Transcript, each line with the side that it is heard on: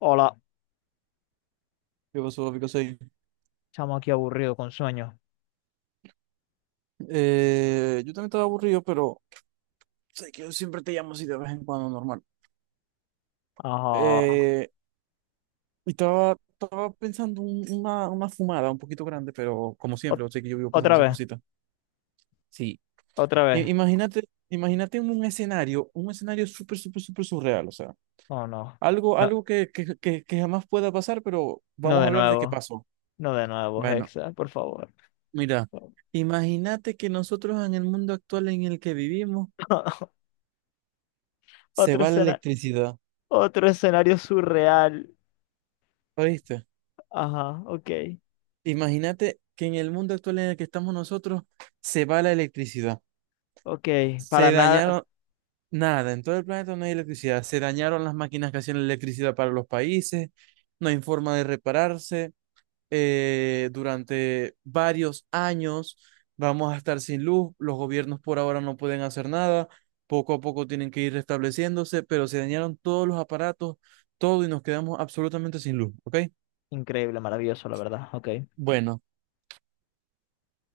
left: Hola,
right: ¿Qué pasó, Pico? Sí.
left: chamo aquí aburrido con sueño.
right: Yo también estaba aburrido, pero sé que yo siempre te llamo así de vez en cuando, normal.
left: Ajá.
right: Eh, y estaba pensando una fumada un poquito grande, pero como
left: Ot-
right: siempre, sé que yo vivo pensando
left: otra
right: esas
left: vez,
right: cositas. Sí,
left: otra vez.
right: imagínate, imagínate un escenario súper, súper, súper surreal, o sea,
left: Oh, no. No,
right: algo que jamás pueda pasar, pero
left: no
right: vamos a
left: de
right: hablar de qué
left: nuevo.
right: pasó.
left: No de nuevo,
right: Bueno,
left: Hexa, por favor.
right: mira, imagínate que nosotros en el mundo actual en el que vivimos se
left: Otro
right: va la
left: escena,
right: electricidad,
left: otro escenario surreal.
right: ¿oíste?
left: Ajá, ok.
right: Imagínate que en el mundo actual en el que estamos nosotros se va la electricidad.
left: Ok. Para
right: Se
left: nada.
right: dañaron nada, en todo el planeta no hay electricidad. Se dañaron las máquinas que hacían la electricidad para los países, no hay forma de repararse. Durante varios años vamos a estar sin luz, los gobiernos por ahora no pueden hacer nada, poco a poco tienen que ir restableciéndose, pero se dañaron todos los aparatos, todo y nos quedamos absolutamente sin luz, ¿ok?
left: Increíble, maravilloso, la verdad. Ok.
right: Bueno,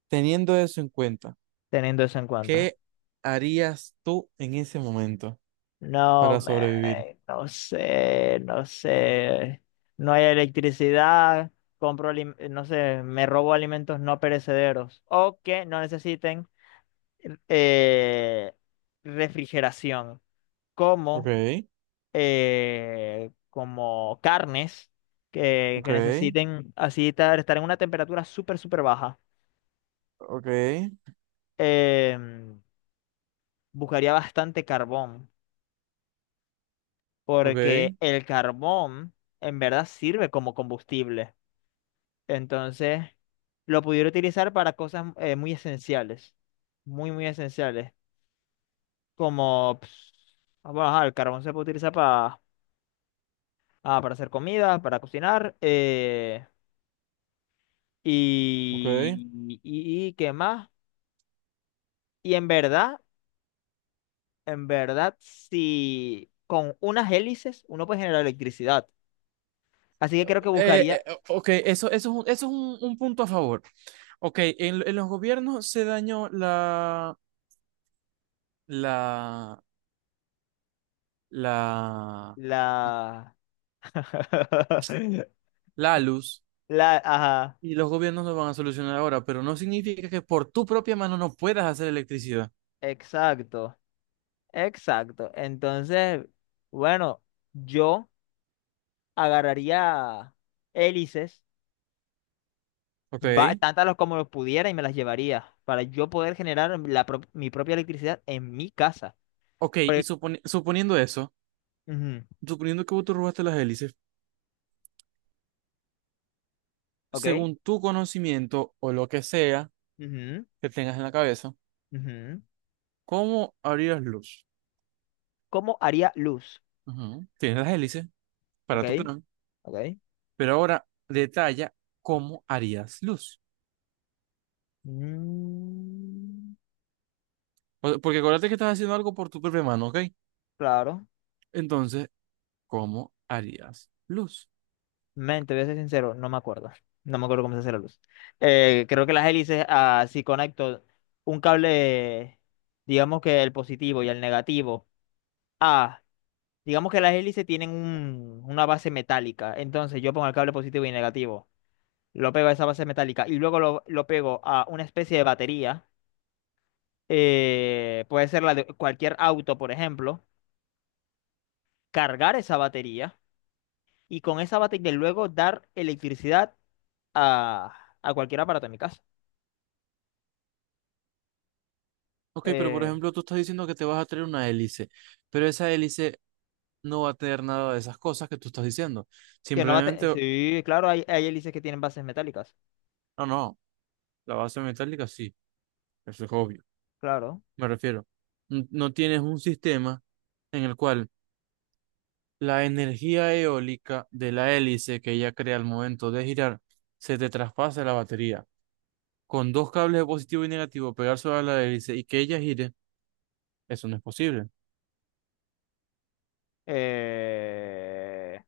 right: teniendo eso en cuenta.
left: Teniendo eso en cuenta.
right: ¿Qué harías tú en ese momento
left: No,
right: para sobrevivir?
left: me no sé, no sé. No hay electricidad, compro, no sé, me robo alimentos no perecederos o que no necesiten eh, refrigeración, como,
right: Ok,
left: como carnes que,
right: ok,
left: que necesiten así estar en una temperatura súper, súper baja.
right: ok,
left: Em, buscaría bastante carbón, porque
right: ok,
left: el carbón en verdad sirve como combustible. Entonces, lo pudiera utilizar para cosas muy esenciales, muy, muy esenciales, como, pues, ah, bueno, ajá, el carbón se puede utilizar para, ah, para hacer comida, para cocinar,
right: ok.
left: y qué más. Y en verdad, si con unas hélices uno puede generar electricidad. Así que creo que buscaría
right: Eh, ok, un punto a favor. Ok, en los gobiernos se dañó la, la,
left: la...
right: la luz
left: Ajá,
right: y los gobiernos lo van a solucionar ahora, pero no significa que por tu propia mano no puedas hacer electricidad.
left: exacto. Exacto. Entonces, bueno, yo agarraría hélices,
right: Ok,
left: tantas los como los pudiera y me las llevaría para yo poder generar mi propia electricidad en mi casa.
right: ok, y
left: Porque-
right: suponiendo eso,
left: ujú,
right: suponiendo que vos te robaste las hélices.
left: ¿ok?
right: Según tu conocimiento o lo que sea
left: ujú,
right: que tengas en la cabeza,
left: ujú.
right: ¿cómo harías luz?
left: ¿Cómo haría luz?
right: Ujú. Tienes las hélices
left: ¿Ok?
right: para tu plan,
left: ¿Ok?
right: pero ahora detalla cómo harías luz.
left: Mm,
right: Porque acuérdate que estás haciendo algo por tu propia mano, ¿ok?
left: claro.
right: Entonces, ¿cómo harías luz?
left: Men, te voy a ser sincero, no me acuerdo. No me acuerdo cómo se hace la luz. Creo que las hélices, ah, si conecto un cable, digamos que el positivo y el negativo, ah, digamos que las hélices tienen una base metálica. Entonces yo pongo el cable positivo y negativo, lo pego a esa base metálica y luego lo pego a una especie de batería. Puede ser la de cualquier auto, por ejemplo. Cargar esa batería y con esa batería luego dar electricidad a cualquier aparato en mi casa.
right: Ok, pero por
left: Eh,
right: ejemplo, tú estás diciendo que te vas a traer una hélice, pero esa hélice no va a tener nada de esas cosas que tú estás diciendo.
left: que no va a tener.
right: Simplemente,
left: Sí, claro, hay hélices que tienen bases metálicas.
right: no, no, la base metálica sí, eso es obvio.
left: Claro.
right: Me refiero. No tienes un sistema en el cual la energía eólica de la hélice que ella crea al momento de girar se te traspasa a la batería. Con dos cables de positivo y negativo pegar sobre la hélice y que ella gire, eso no es posible.
left: Eh,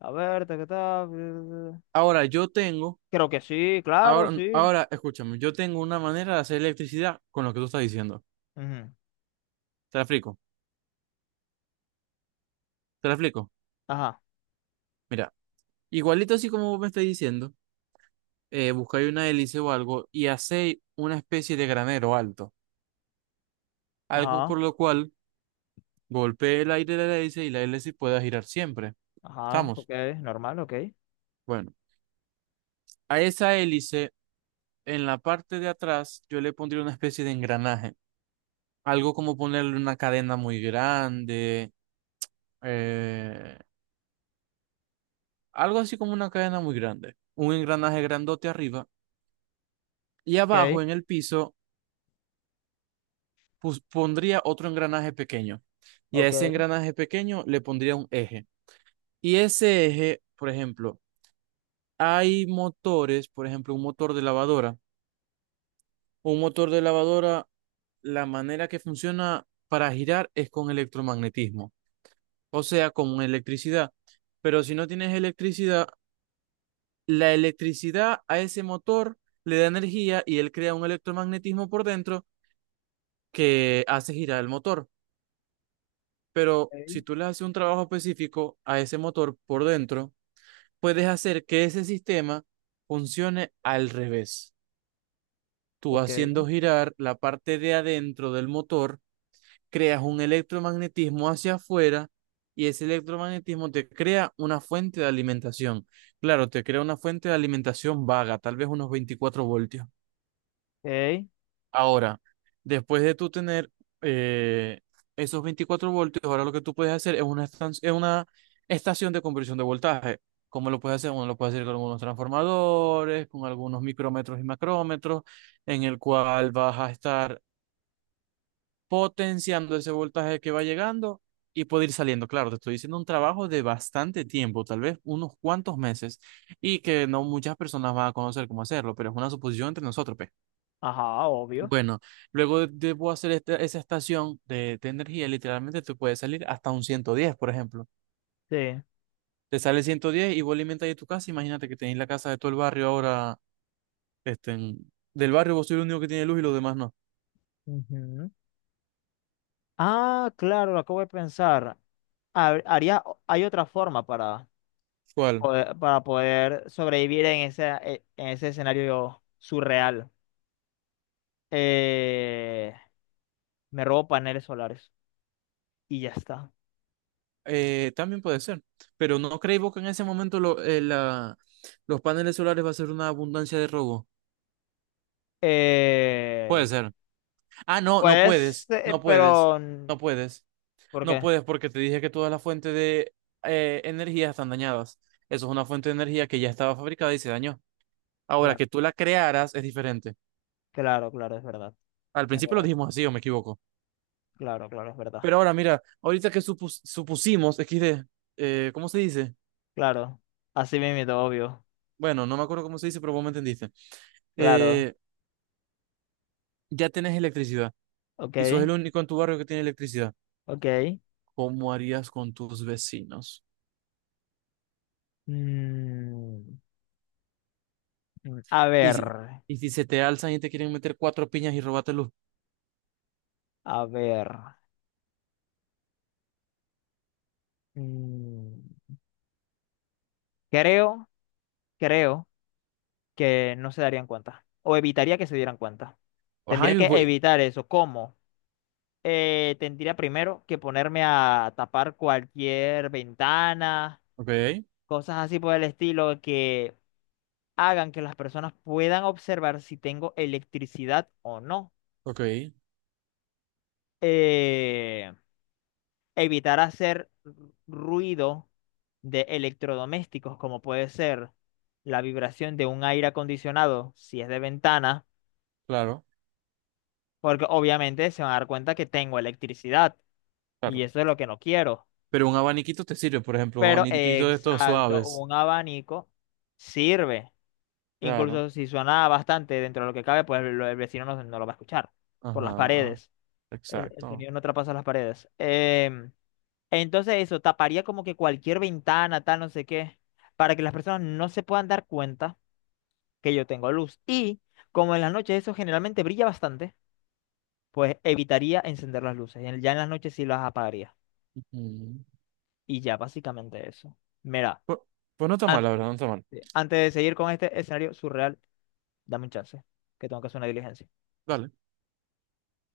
left: a ver, ta, ta, ta.
right: Ahora yo tengo,
left: Creo que sí, claro,
right: ahora,
left: sí.
right: ahora escúchame, yo tengo una manera de hacer electricidad con lo que tú estás diciendo.
left: Ujú.
right: Te la explico, te la explico.
left: Ajá,
right: Mira, igualito así como vos me estás diciendo, buscáis una hélice o algo y hacéis una especie de granero alto, algo
left: ajá,
right: por lo cual golpee el aire de la hélice y la hélice pueda girar siempre.
left: ajá. Ok,
right: ¿Estamos?
left: normal, ok.
right: Bueno, a esa hélice, en la parte de atrás, yo le pondría una especie de engranaje. Algo como ponerle una cadena muy grande. eh, Algo así como una cadena muy grande. Un engranaje grandote arriba. Y
left: Ok,
right: abajo, en el piso, pondría otro engranaje pequeño. Y a ese
left: ok,
right: engranaje pequeño le pondría un eje. Y ese eje, por ejemplo, hay motores, por ejemplo, un motor de lavadora, la manera que funciona para girar es con electromagnetismo, o sea, con electricidad. Pero si no tienes electricidad, la electricidad a ese motor le da energía y él crea un electromagnetismo por dentro que hace girar el motor. Pero
left: ok,
right: si tú le haces un trabajo específico a ese motor por dentro, puedes hacer que ese sistema funcione al revés. Tú
left: ok.
right: haciendo girar la parte de adentro del motor creas un electromagnetismo hacia afuera y ese electromagnetismo te crea una fuente de alimentación. Claro, te crea una fuente de alimentación vaga, tal vez unos 24 voltios.
left: Ok.
right: Ahora, después de tú tener eh, esos 24 voltios, ahora lo que tú puedes hacer es una estación de conversión de voltaje. ¿Cómo lo puedes hacer? Uno lo puede hacer con algunos transformadores, con algunos micrómetros y macrómetros, en el cual vas a estar potenciando ese voltaje que va llegando y puede ir saliendo. Claro, te estoy diciendo un trabajo de bastante tiempo, tal vez unos cuantos meses, y que no muchas personas van a conocer cómo hacerlo, pero es una suposición entre nosotros, pues.
left: Ajá, obvio.
right: Bueno, luego debo hacer esa estación de energía, literalmente te puede salir hasta un 110, por ejemplo.
left: Sí.
right: Te sale 110 y vos alimentas de tu casa, imagínate que tenéis la casa de todo el barrio ahora, este, del barrio vos sois el único que tiene luz y los demás no.
left: Ujú. Ah, claro, lo acabo de pensar. Haría, hay otra forma
right: ¿Cuál?
left: para poder sobrevivir en ese escenario surreal. eh, me robo paneles solares y ya está.
right: También puede ser, pero ¿no creéis vos que en ese momento los paneles solares va a ser una abundancia de robo?
left: Eh,
right: Puede ser. Ah, no, no
left: pues,
right: puedes, no puedes,
left: pero, mm,
right: no puedes,
left: ¿por
right: no
left: qué?
right: puedes porque te dije que todas las fuentes de energía están dañadas. Eso es una fuente de energía que ya estaba fabricada y se dañó. Ahora,
left: Claro,
right: que tú la crearas es diferente.
left: claro, claro,
right: Al
left: es
right: principio lo
left: verdad,
right: dijimos así, o me equivoco.
left: claro, claro, es verdad,
right: Pero ahora, mira, ahorita que supusimos, XD, ¿cómo se dice?
left: claro, así mismo, obvio,
right: Bueno, no me acuerdo cómo se dice, pero vos me entendiste.
left: claro,
right: Eh, ya tenés electricidad. Y sos
left: ok,
right: el único en tu barrio que tiene electricidad,
left: ok.
right: ¿cómo harías con tus vecinos?
left: Mm, mm,
right: Y si, y si se te alzan y te quieren meter cuatro piñas y robarte luz.
left: a ver, mm, creo, creo que no se darían cuenta, o evitaría que se dieran cuenta.
right: Ajá,
left: Tendría
right: y
left: que
right: voy.
left: evitar eso, ¿cómo? Tendría primero que ponerme a tapar cualquier ventana,
right: Ok,
left: cosas así por el estilo que hagan que las personas puedan observar si tengo electricidad o no.
right: ok,
left: Eh, evitar hacer ruido de electrodomésticos, como puede ser la vibración de un aire acondicionado, si es de ventana,
right: claro,
left: porque obviamente se van a dar cuenta que tengo electricidad y
right: claro.
left: eso es lo que no quiero.
right: Pero un abaniquito te sirve, por ejemplo, un
left: Pero
right: abaniquito de estos
left: exacto,
right: suaves.
left: un abanico sirve.
right: Claro.
left: Incluso si suena bastante dentro de lo que cabe, pues el vecino no, no lo va a escuchar por las
right: Ajá,
left: paredes. El
right: exacto.
left: sonido no traspasa las paredes. Entonces eso, taparía como que cualquier ventana, tal, no sé qué, para que las personas no se puedan dar cuenta que yo tengo luz. Y como en las noches eso generalmente brilla bastante, pues evitaría encender las luces. Ya en las noches sí las apagaría.
right: Ujú.
left: Y ya básicamente eso. Mira.
right: Pues, pues no está mal, la verdad, no está mal.
left: Sí. Antes de seguir con este escenario surreal, dame un chance, que tengo que hacer una diligencia.
right: Dale.